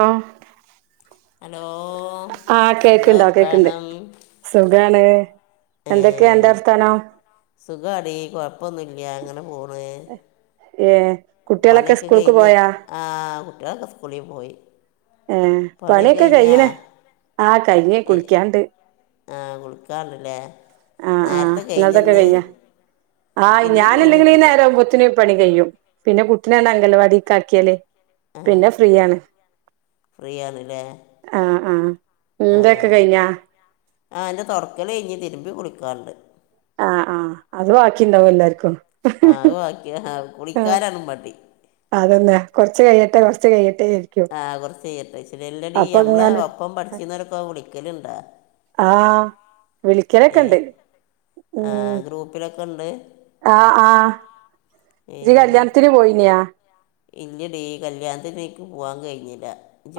ആഹ് hello എന്താ വർത്താനം? ണ്. ഏ എന്തൊക്കെയാ അന്റെ വർത്താനം? സുഖാടി കുഴപ്പമൊന്നും ഇല്ല ഇങ്ങനെ പോ ഏഹ് കുട്ടികളൊക്കെ പണിയൊക്കെ സ്കൂൾക്ക് കഴിഞ്ഞാ? പോയാ ആഹ് കുട്ടിയോളൊക്കെ സ്ക്കൂളിപോയി ഏ പണിയൊക്കെ കയ്യണ്. ആ കഴഞ്ഞ് ഏ, കുളിക്കാണ്ട്. ആ കുളിക്കാണ്ടല്ലേ ആ ആഹ് നേരത്തെ ഇങ്ങളതൊക്കെ കഴിഞ്ഞെന്ന് കഴിഞ്ഞ. ആ ഇൻ്റെ ഞാൻ അല്ലെങ്കിലും ഈ കഴിഞ്ഞിട്ടില്ല നേരാവുമ്പോത്തിന് പണി കഴിയും പിന്നെ കുട്ടിനാണ്ട് അംഗൽവാടിക്ക് ആക്കിയാല് പിന്നെ ഫ്രീയാണ്. ഫ്രീ ആണല്ലേ ആഹ ആഹ ആ ഇങ്ങൾന്തൊക്കെ കഴിഞ്ഞാ ആ ഇന്റെ തൊടക്കൽ കഴിഞ്ഞ് തിരുമ്പി കുളിക്കാണ്ട്. ആഹ് ആ അത് ബാക്കിണ്ടാവും എല്ലാർക്കും ആ അത് ബാക്കിയാ ആഹ് കുളിക്കാനാണ് മടി അതന്നെ കൊറച്ച് കഴിയട്ടെ കൊറച്ച് കയിയട്ടെ ടേരിക്കും ചെയട്ടോയ്ച് ഇതില്ലടി നമ്മളെ ഒപ്പം ആ പഠിച്ചിരിന്നോരൊക്കെ വിളി ക്കല്ണ്ടാ ആഹ് വിളിക്കലൊക്കെ ഏ ഇണ്ട് ആ ഉം ഗ്രൂപ്പിലൊക്കെ ഉണ്ട് ആഹ് ആഹ് ഏ ഇജ് കല്യാണത്തിന് പോയിന്യാ ഇല്ലടീ കല്യാണത്തിന് ക്ക് പോവാൻ കഴിഞ്ഞ് ല്ല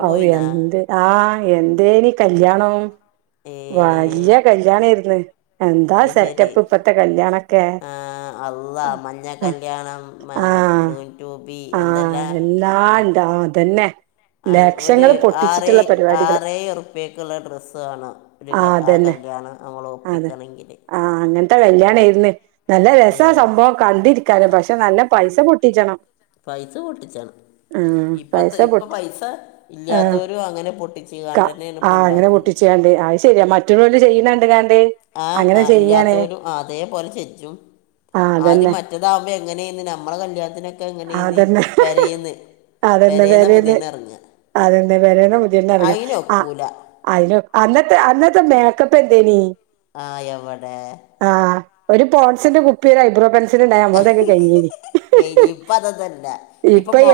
ഔ എന്ത് ആഹ് എന്തേനി കല്യാണം ഏ വല്യ കല്ല്യാ ണേര്ന്ന് എന്താ അത് ശരി സെറ്റപ്പ് ഇപ്പത്തെ കല്യാണൊക്കെ ആ, അല്ല മഞ്ഞ കല്യാണം മറ്റേ ആഹ് ഗ്രൂൻ ട്യൂബി ആഹ് എന്തെല്ലാം എല്ലാണ്ട് അതെന്നെ ഒരു ആറ് ആറേഴ്ർപ്പ്യക്കുള്ള ഡ്രസ്സ് വാണം ഒരു ആഹ് ആ അതന്നെ കല്യാണം നമ്മൾ ഒപ്പിക്കണെങ്കില് ഇ കല്ല്യാണേര്ന്ന് നല്ല രസ സംഭവം കണ്ടിരിക്കാനും സ- പക്ഷെ നല്ല പൈസ പൊട്ടിച്ചണം പൈസ പൊട്ടിച്ചാണ് ഉം പൈസ ഇപ്പത്തെ ഇപ്പം പൊട്ടി പൈസ ആ ഇല്ലാത്തവരും അങ്ങനെ പൊട്ടിച്ച് കാണ്ട് തന്നെയാണ് ആ ഇപ്പം അങ്ങനെ ഉണ്ടാക്കുന്നത് പൊട്ടിച്ച്യാണ്ടേ ശരിയാ മറ്റുള്ളോല് ചെയ്യ്ന്ന കണ്ട്കാണ്ട് ആ ആ ഇല്ലാത്തോരും അതേപലെ ചെജ്ജും ആഹ് ആദ്യം അതന്നെ മറ്റേതാവുമ്പോ എങ്ങനെയന്ന് നമ്മളെ കല്യാണത്തിനൊക്കെ എങ്ങനെയന്ന് പെരേന്ന് അതെന്നെ പേരന്ന് അതെന്നെ പേരേന്ന പുതിയെണ്ണ് എറങ്ങാ അ അതിനൊക്കൂല അയിന് ഒ അന്നത്തെ അന്നത്തെ മേക്കപ്പ എന്തേനി ആ എവടെ ആഹ് ഒരു പോൺസിന്റെ കുപ്പി ഒരു ഐബ്രോ പെൻ സില് ഇണ്ടായ നമ്മൾ തൊക്കെ കഴിഞ്ഞീനി കഴിഞ്ഞ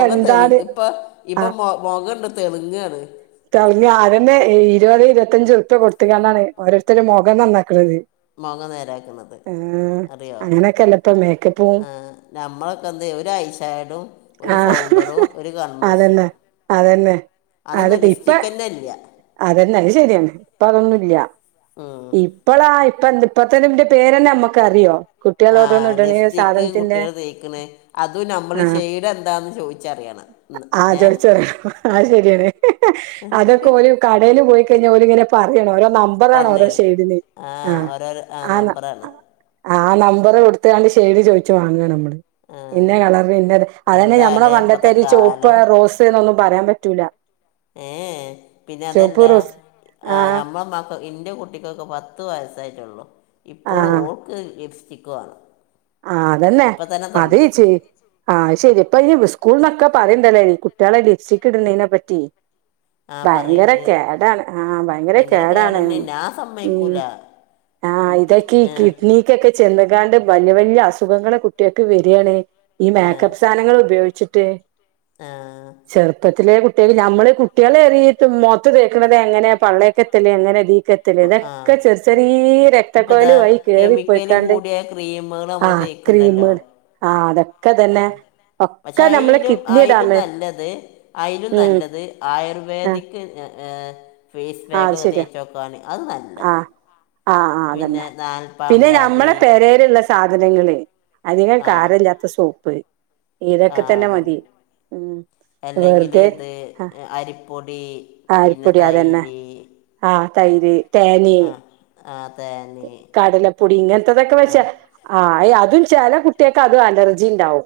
എന്താണ് ഇപ്പൊ ഇപ്പൊ ആഹ് മൊഖണ്ട് തെള്ങ്ങാ ണ് തെളങ്ങ അതന്നെ ഇരുപത് ഇരുപത്തഞ്ച് ഉറുപിയ കൊടുത്തക്കാണ്ടാണ് ഓരോരുത്തരു മൊഖം നന്നാക്കണത്. മൊഖം നേരാക്കണത് ആഹ് അറിയോ അങ്ങനെയൊക്കെല്ല ഇപ്പൊ മേക്കപ്പും നമ്മളൊക്കെ എന്ത് ഒരു ഐശാടും ഒരു ഫൗണ്ടറും ഒരു കൺമശിയും അതെന്നെ അതെന്നെ അതൊന്നും അതെന്നിട്ട് ഇപ്പ ലിപ്സ്റ്റിക് തന്നെ ഇല്ല അതെന്നെ അത് ശരിയാണ് ഇപ്പ അതൊന്നുല്ല ഉം. ഇപ്പള ആഹ് ഇപ്പ ഇപ്പത്തെ നിന്റെ പേരെന്നെ നമ്മക്ക് അറിയോ? കുട്ടികളോരോന്ന് ആഹ് ഇടണ ലിപ്സ്റ്റിക്ക് സാധനത്തിന്റെ കുട്ടികൾ തേക്കണ് അതും നമ്മള് ഷെയ്ഡ് എന്താന്ന് ചോദിച്ചറി ആഹ് ചോദിച്ചറിയണം അത് ശരിയാണ് അതൊക്കെ ഓര് കടേല് പോയി ക്കയിഞ്ഞാൽ ഓലിങ്ങനെ പറയണ് [unintelligible] പറഞ്ഞു തരും ആഹ് ഓരോരു ആ നമ്പറാണ്. ആ നമ്പറ് കൊടുത്താണ്ട് ഷേഡ് ചോദിച്ചു വാങ്ങവാണ് നമ്മള്. ആ ഇന്ന കളർന് ഇന്ന അതന്നെ മ്മടെ എന്താലേ പണ്ട ഇപ്പത്തെ ചുവപ്പ്, കാലം റോസ് [unintelligible] പറയാൻ പറ്റൂല. ഏഹ് പിന്നെ ചുവപ്പ് അതല്ലാ റോസ് ആ ആഹ് നമ്മളളെ മക്ക ഇനി എന്റെ കുട്ടിക്കൊക്കെ പത്ത് വയസ്സായിട്ടുള്ളു. ഇപ്പോളും ആ ഓൾക്ക് ലിപ് ക്കുവാ ആഹ് അതന്നെ അതേച്ചി അയ്ശരിയാ ഇപ്പ ഈ സ്കൂൾന്നൊക്ക പറയിണ്ടല്ലോ അയിന് ഈ കുട്ടികളെ ലിപ്സിക്ക് ഇടുന്നതിനെ പറ്റി. ആ ഭയങ്കര പറയണ്ട് കേടാണ് ആഹ് ഭയങ്കര കേടാണ് കേടന്നെ ഞാൻ ഉം സമ്മതിക്കൂല ആഹ് എനിക്ക് ഇതൊക്കെ ആ കിഡ്നക്കൊക്കെ ചെന്നി ക്കാണ്ട് ബല്ല്യ വല്ല്യ ല്ല്യ അസുഖങ്ങള് കുട്ട്യാക്ക് വരാണ് ഈ ആ മേക്കപ്പ് സാധനൾ ഉപയോഗിച്ചി ട്ട് ആഹ് ത്തിലേ കുട്ട്യാക്ക് നമ്മള് കുട്ടികളെ എറിയിട്ട് മൊകത്ത് തേക്ക്ണത് എങ്ങനെ പള്ളേക്കെത്തലെങ്ങനെ ഇതീ ക്കെത്തല് ഇതൊക്കെ ആഹ് ചെറി ചെറീ ഇപ്പതാ രക്തക്കൊയല് വഴി കെമിക്കല് കേറിപ്പോയിക്കാണ്ട് കൂടിയ ക്രീമുകൾ നമ്മള് തേക്ക്ണ്ടല്ലോ തന്നെ പക്ഷേ ഒക്കെ നമ്മളെ അയിലും കിഡ്നി അയിലും ഡാമേ നല്ലത് അയിലും ഉം നല്ലത് ആഹ് ആയർവേദിക് ഏഹ് ഫേസ് പാക്ക് അത് ഒക്കെ ശരിയാ തേചോക്കാന് അത് നല്ലതാ ആ ആ പിന്നെ അതന്നെ പിന്നെ നാൽപ്പാമ്പ്രാതി നമ്മളെ പെരേല്ള്ള സാധനങ്ങള് അധികം ആഹ് കാരല്ലാത്ത സോപ്പ് ഇതൊക്കെ ആഹ് തന്നെ മതി അതന്നെ ഉം അല്ലെങ്കില് വെറുതെ ഇത് ആഹ് അരിപ്പൊടി പിന്നെ ആരിപ്പൊടി അതന്നെ തൈര് ആഹ് തൈര് തേന്, ആഹ് ആഹ് തേന് പിന്നെ കടലപ്പൊടി ഇങ്ങനത്തതൊക്കെ വെച്ചാ ആഹ് അയ് അ തും ചെല കുട്ട്യക്ക് അതും അലർജി ഇണ്ടാവും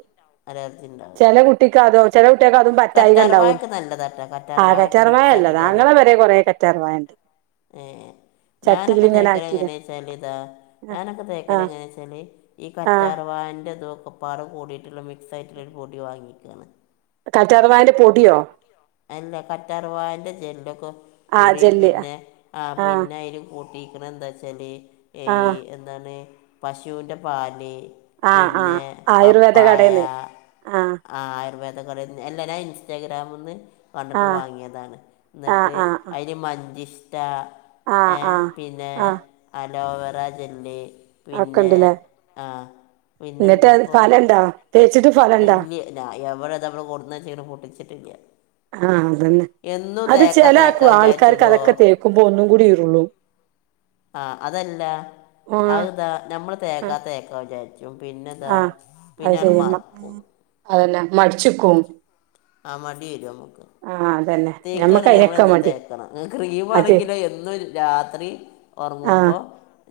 അലർജി ഉണ്ടാവും ചെല കുട്ടിക്കാതോ ചെല കുട്ട്യക്ക് അതും കുട്ടികൾക്ക് പറ്റായിക ഇണ്ടാവൂലേ കറ്റാർവാഴൊക്കെ നല്ലതാട്ടോ ആഹ് കറ്റാർവാഴൊക്കെ മിക്സ് കറ്റാർവാഴല്ല ആക്കിക്കാണ്ട് ഞങ്ങളെ പെരേ കൊറേ കറ്റാർവാഴണ്ട് ഏ ചട്ടിൽ ഞാനൊക്കെ ഇങ്ങനെ തേക്കല് ആക്കില്ലേ എങ്ങനെച്ചാല് ഇതാ ഞാനൊക്കെ ആ ആ തേക്കല് എങ്ങനെച്ചാല് ഈ ആ കറ്റാർവാഴന്റെ ഇതൊ ക്കൊപ്പാടെ കൂടിയിട്ട്ള്ള മിക്സ് ആയിട്ട്ള്ളൊരു പൊടി വാങ്ങിക്കാണ് കറ്റാർവാഴന്റെ പൊടിയോ അല്ല കറ്റാർവാഴന്റെ ജെല്ലൊക്കെ ആ പൊടി ജെല്ല് പിന്നെ ആ പിന്നെ അയില് കൂട്ടി പിന്നെ എന്താചാല് ആ ഏയ് എന്താണ് പശുന്റെ പാല് ആ ആ പിന്നെ ആയുർവേദ പപ്പായ കടേന്ന് ആ ആയുർവേ തകടെന്നെ അല്ല ഞാൻ ഇൻസ്റ്റാഗ്രാമ്ന്ന് ആ കണ്ടിട്ട് വാങ്ങിയതാണ് ഇന്നിട്ട് അയ്ല് മഞ്ചിഷ് റ്റാ ആഹ് ആഹ് ആഹ് ഡോവരാജൻ്റെ പിന്നെ ഉണ്ടല്ലേ ആഹ് പിന്നെ എന്നിട്ട് അത് എന്താപ്പൊ ഫലണ്ടോ തേച്ചിട്ട് ഫലണ്ടോ ഇല്യ ഞാ എവടെ ഇതാ ഇവടെ കൊടുന്നെച്ചിക്ക്ണ് പൊട്ടിച്ചിട്ടില്യ. ആ അതന്നെ എന്നും അത് തേക്കാ ചില ആക്കു തേക്കാ ആൾക്കാർക്ക് വിചാരിച്ചുടോ അതൊക്കെ തേക്കുമ്പോ ഒന്നും കൂടി ഇരുള്ളൂ [unintelligible] ആഹ് അതല്ല ആ അത് ഇതാ ഞമ്മള് ആ തേക്കാ തേക്കാ വിചാ പിന്നെ ഇതാ ആ അത് പിന്നെ അങ്ങ്ട് ശരിയാ മ മറക് അതന്നെ മടിച്ചിക്കും. ആഹ് മടി വെരും ഇമുക്ക് ആ അതന്നെ ഞമ്മക്ക് തേക്കാണെങ്കി നമ്മള് അയിനൊക്കെ എന്നും മടി തേക്കണം, ക്രീം അത് ആണെങ്കിലോ എന്നും രാത്രി ആ ഒറങ്ങുമ്പോ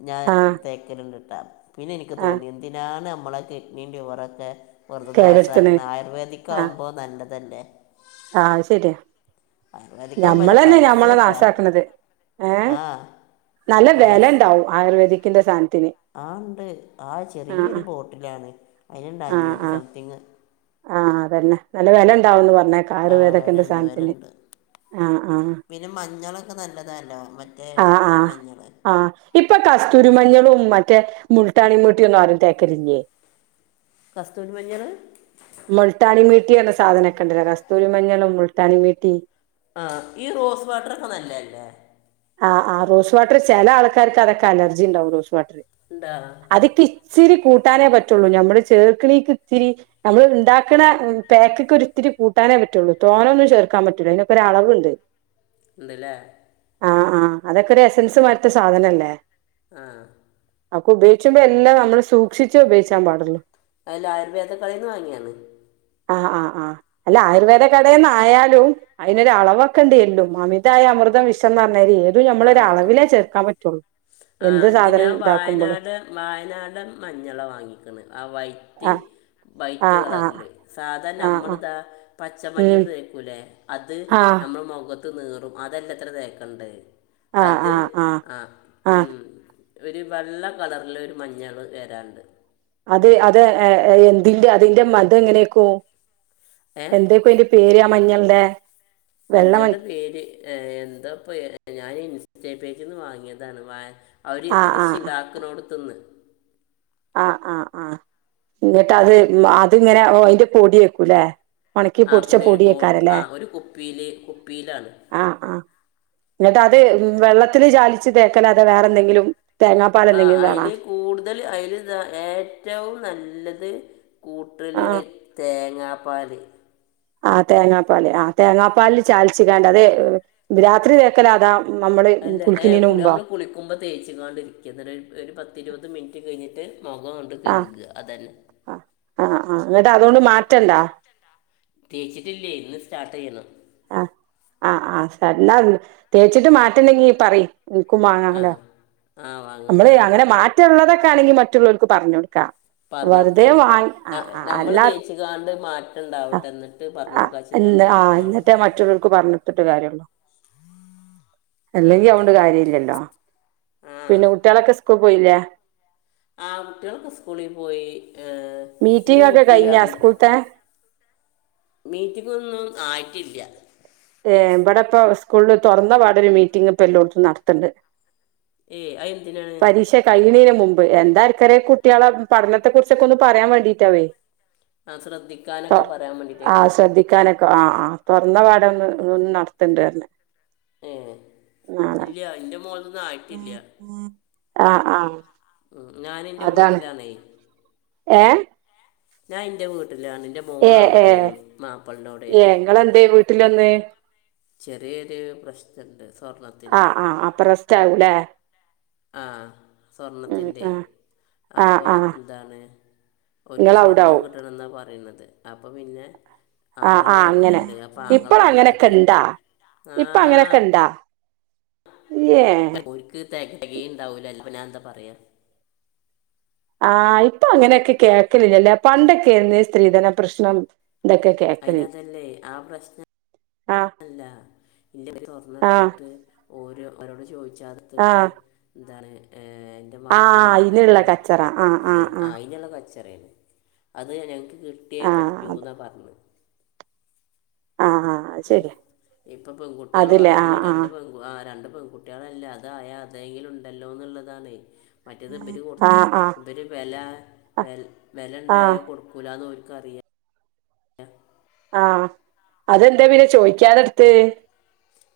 ഞാൻ ആ തേക്കലിണ്ട് [unintelligible] പിന്നെ എനിക്ക് ആ തോന്നി എന്തിനാണ് [unintelligible] മ്മടെ കിഡ്നീം ലിവറൊക്കെ വെറുതെ കേടെടുത്തണ് നാസാക്കിണ് ആയുർവേദിക് ആ ആവുമ്പോ നല്ലതല്ലേ ആഹ് അത് ശെരിയാ ആയുർവേദിക് ആവുമ്പോൾ ഞമ്മള് തന്നെ പൈസ ഞമ്മളെ കേട്ടാ നാശാക്കണത്, ഏഹ് ആ നല്ല വെല ഇണ്ടാവും ആയുർവേദിക് ക്കിൻ്റെ സാനം ആഹ് ഇണ്ട് ആ ചെറിയൊരു ആഹ് ബോട്ടിലാണ് അയിൻണ്ട് ആഹ് അഞ്ഞൂറ്റി ആഹ് സംതിങ് [unintelligible] പർഞ്ഞെ ആ ആയുർവേദത്തിന്റെ വിലയുണ്ട് സാധനത്തിന് വിലയുണ്ട് ആഹ് ആഹ് പിന്നെ മഞ്ഞളൊക്കെ നല്ലതല്ല മറ്റേ ആഹ് ആഹ് മഞ്ഞൾ ആഹ് ഇപ്പൊ കസ്തൂരിമഞ്ഞളും മ മറ്റേ മുൾട്ടാണിമൂട്ടിയൊന്നും ആരും തേകലില്ലേ കസ്തൂരി മഞ്ഞൾ മിൾട്ടാണി മിൾട്ടി പറഞ്ഞ സ് സാധനക്കണ്ടല്ലാ കസ് കസ്തൂരി മഞ്ഞളും മുൾട്ടാണി മിട്ടി ആഹ് ഈ റോസ് വാട്ടറൊക്കെ നല്ലല്ലേ വാട്ടറ് ചില ആൾക്കാർക്ക് അതൊക്കെ അലർജിണ്ടാവും വട്ടർ ഉണ്ടോ അതിക്കി ഇച്ചിരി കൂട്ടാനേ പറ്റുള്ളൂ നമ്മുടെ ചേർക്കിണിക്ക് ഇത്തിരി നമ്മൾ ഇണ്ടാക്കണ പാക്ക് ക്കൊരിത്തിരി കൂട്ടാനേ പറ്റുള്ളൂ തോനെന്നും ചേർക്കാൻ പറ്റൂല അയ്നൊക്കെ ഒരളവുണ്ട് ഇണ്ട്ല്ലേ ആഹ് ആഹ് അതൊക്കെ ഒരു എസൻസ് മാരിത്തെ സാധനല്ലേ ആഹ് അപ്പൊ ഉപയോഗിച്ചുമ്പോ എല്ലാം നമ്മള് സൂക്ഷിച്ചേ ഉപയോഗിച്ചാൻ പാടുള്ളൂ അയ്ലെ ആയുർവേദ കടയിന്ന് വാങ്ങിയാണ് ആഹ് ആഹ് ആഹ് അല്ല ആയുർവേദ കടേന്നായാലും അയ്നൊരു അളവക്കണ്ടി എല്ലും അമിതായ അമൃതം വിഷന്നാ ആഹ് ആഹ് ആ എന്ത് ഇത് സാധനം ഞാൻ ഇതാക്കുമ്പോളും വായനാട് വായനാട് മഞ്ഞള വാങ്ങിക്ക്ണ് ആ വൈറ്റ് ആഹ് വൈറ്റ് ആഹ് ആഹ് കളറില് സാധാ ആഹ് ആഹ് നമ്മള്താ പച്ചമഞ്ഞൾ ഉം തേക്കൂലേ അത് ആഹ് നമ്മുടെ മൊഖ ത് നീറും അതല്ലത്രേ തേക്കണ്ടത് ആഹ് അത് ആഹ് ആഹ് ആ ഉം ഒരു വെള്ള കളറില് ഒരു മഞ്ഞള് വരാണ്ട് അത് അത് എ എ എന്തിന്റെ അതിന്റെ മതം എങ്ങനെക്കും എന്തെയ്ക്കും അതിന്റെ പേര് ആ മഞ്ഞൾ ടേ മഞ്ഞളിന്റെ പേര് എ എന്താപ്പ ഞാന് ഇൻ സ്റ്റാ പേജ്ന്ന് വാങ്ങിയതാണ് വാ അവര് ആ ആ കൃഷിണ്ടാക്ക്ണോട്ത്ത്ന്ന് ആഹ് ആഹ് ആഹ് എന്നിട്ട് ഏ അത് അതിങ്ങനെ ഓ അയിന്റെ പൊടിയേക്കൂലേ ആ പൊടിയൊരു ബോ ആ ഒരു കുപ്പിയില് കുപ്പിയിലാണ് ആ ആ എന്നിട്ട് അത് വെള്ളത്തില് ചാലിച്ച് തേക്കലാ അതാ വേറെ എന്തെങ്കിലും തേങ്ങാപ്പാൽ ആഹ് എന്തെങ്കിലും അയിൽ വേണോ കൂട്തെൽ അയിൽ താ ഏറ്റവും നല്ലെത് കൂട്ടെൽ ആ അയി തേ ങ്ങാപ്പാൽ ആഹ് തേങ്ങാപ്പാൽ ആഹ് തേങ്ങാപ്പാല്ൽ ചാൽച്ച് കാണ്ട് അതെ രാത്രി തേക്കെലാ അതാ നമ്മള് അല്ല ഏ കുളിക്കുന്നതിന് മുമ്പോ നമ്മള് കുളിക്കുമ്പോ തേച്ച് കാണ്ടിരിക്ക ഇന്ന്ട്ട് ഒരു പത്തി ഇരുപത് മിനിറ്റ് കഴിഞ്ഞി ത് മൊഖം ങ്ങട്ട് ആ കഴുക അതെന്നെ റ്റണ്ടാ തേച്ച്ട്ടില്ലേ ഇന്ന് സ്റ്റാർട്ട് ചെയ്യണം ആഹ് ആഹ് ആഹ് എന്നാ തേച്ച്ട്ട് മാറ്റണ്ടെങ്കി പറി. ഇൻക്കും ആ മാങ്ങണംല്ലേ ആ വാങ്ങാം നമ്മള് ആ അങ്ങനെ മാറ്റള്ളതൊ ക്കാണെങ്കി മറ്റുള്ളോർക്ക് പറഞ്ഞൊട്ക്കാ പറഞ്ഞൊട്ക്കെ നമ്മള് അല്ലാ തേച്ച്കാണ്ട് മാ ആഹ് ആഹ് ഞാൻ ആഹ് ഇന്നോട് ഇന്ന്ട്ടെ മറ്റുള്ളോർക്ക് പറഞ്ഞൊട്ത്ത്ട്ട് കാര്യള്ളൂ ആ അല്ലെങ്കി അതോണ്ട് കാര്യല്ലല്ലോ പിന്നെ കുട്ട്യളൊക്കെ സ്കൂ പോയില്ല ആഹ് കുട്ടികൾക്കെ സ്കൂളി പോയി. ആഹ് ന്റെ മീറ്റിംഗ് ഒക്കെ കുട്ടി കഴിഞ്ഞാ ആയില്യ സ്കൂൾത്തെ മീറ്റിങ്ങൊന്നും ആയ്ട്ടില്ല്യ. ഏഹ് വ്ടെപ്പോ സ്കൂൾല് തൊറന്ന പാടൊരു മീറ്റിംങ്പ്പൊല്ലോട്ത്തും നടത്ത്ണ്ട്. ഏ അതെന്തിനാണ് പരീക്ഷ കഴീണെന് മുമ്പ്. എന്താർക്കറിയാ കുട്ടികള പഠനത്തെ കുറിച്ചൊക്കെ ഒന്ന് പറയാൻ വേണ്ടീട്ടാവേ. അഹ് തൊ ശ്രദ്ധിക്കാനൊക്കെ പറയാൻ വേണ്ടിട്ടേക്കും. ആഹ് തൊറന്നപാടെ ഒന്ന്. ഒന്ന് നട്ത്തണ്ട് പർഞ്. ഏഹ് ഇല്ല്യ ന്റെ മോൾത് നാ- ആയിട്ടില്ല്യ ആ ആ ഞാന്ൻ്റെ അതാണ് വീട്ടിലാണേ ഏ ഞാൻ ന്റെ വീട് ട്ടിലാണ് ന്റെ ഏ ഏ മോളവടെണ് മാപ്പൾന്റോടേണ് ട്ടിലൊന്ന് ചെറിയൊരു പ്രശ്നണ്ട് ആ സ്വർണത്തിന്റെ ആ അപ്പ റെസ്റ്റ് ആവൂലേ ആ സ്വർണത്തിന്റെ ഉം ആ അപ്പോ ആ ആ എന്താണ് ഓര്ക്ക് സ്വർണം ഇങ്ങളവിടാവും കിട്ടണന്നാ പറയ്ണത് അപ്പം പിന്നെ ആ ആങ്ങളെ ആ അങ്ങനെ വരുന്നുണ്ട് അപ്പോൾ ആങ്ങളെ വന്നിട്ട് തീരും ഇപ്പളങ്ങനക്കെണ്ടൊ ഇപ്പ ആ അങ്ങനെക്കെണ്ടൊ ഏ തെകേകിണ്ടവൂല അല്ലപ്പ ഞാ എന്താ പറയാ.? ആഹാ ഇപ്പങ്ങനെക്കെ കേക്കലില്ലല്ലേ പണ്ടൊക്കേന്ന് സ്ത്രീധന പ്രശ്നം. ഇതൊക്കെ കേക്കല് അയിനതല്ലേ ആഹ് പ്രശ്നം ആ അല്ല ഇല്ലവര് ആ ഒർണെടുത്തിട്ട് ഓരോ ഓനോട്‌ ചോ ചേർത്തിട്ട് ന്താണ് ആഹ് ഇതിനുള്ള കച്ചറ ആഹ് ആയി ആഹ് ആഹ് അതിനുള്ള അത് ഞങ്ങ്ക്ക് കിട്ടിയേ ആഹ് അത് പറ്റൂന്നാ പറഞ്ഞെ ആഹ് ആഹ് അത് എഹ് ശരിയാ ഇപ്പൊ പെൺകുട്ടികള് അതില്ലേ വളർന്നു ആഹ് രണ്ട് ആഹ് പെങ്കു ആഹ് രണ്ട് പെൺകുട്ടികളല്ല അതായ അതെങ്കിലുംണ്ടല്ലോന്നുള്ളതാണ് മറ്റേത് ഇവര് കൊടുത്ത് ആഹ് ആഹ് ഇവര് വെല വെൽ അഹ് ആഹ് വെല്ണ്ടായാൽ കൊടുക്കൂലാന്നൊരു ക്കറിയ ആഹ് അതെന്താ പിന്നെ ചോയിക്കാതെടുത്ത്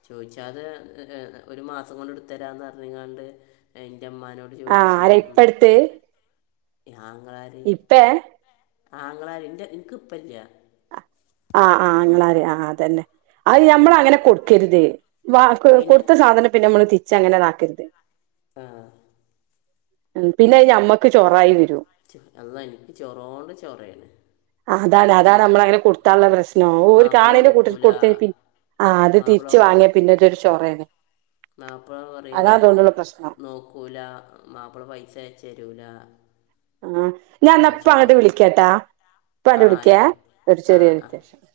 ചോയിച്ചാ അത് ര് ഒരു മാസം കൊണ്ട് എടുത്തരാന്ന് പറഞ്ഞിങ്ങോണ്ട് ന്റെമ്മാനോട് ആഹ് ചോയിച്ച് ആരാ ഇപ്പടുത്ത് ആങ്ങളാര് ഇപ്പേ ആങ്ങളാ ന്റെ നിക്കുപ്പ ഇല്ല ആ ആങ്ങളാ ര് ആഹ് അതന്നെ അത് ഞമ്മൾ അങ്ങനെ കൊടുക്കരുത് വ അതിന് കൊടുത്ത സാധനം പിന്നെ മ്മള് തി ചങ്ങനതാക്കര്ത് ആഹ് ഉം പിന്നെ ഞമ്മക്ക് ചൊറായിരും ച എന്നാ എനിക്ക് ചൊറോണ്ട് ചൊറയാണ് ന്റെ മ തള്ള പ്രശ്നോ ഓഹ് ഒരു ആണിന്റെ കൂട്ടർക്ക് കൊടുത്തേപിന് ആഹ് അത് മാപ്പിള തിരിച്ച് വിളി വാങ്ങിയ പിന്നെരു ചൊറയാണ് മാപ്പിള പറയ്ഞ്ഞ അതാ എ തോന്നുന്നുള്ള പ്രശ്നം നോക്കൂല മാപ്പിള പൈസയച്ചരൂല ആഹ് ഞാനന്ന്പ്പങ്ങട്ട് വിളിക്കാട്ടാ പ്പങ്ങട് ആ വിളിക്ക ആയിക്കോ ഒരു ആ ആ ചെറിയൊരത്യാവശ്ണ്ട്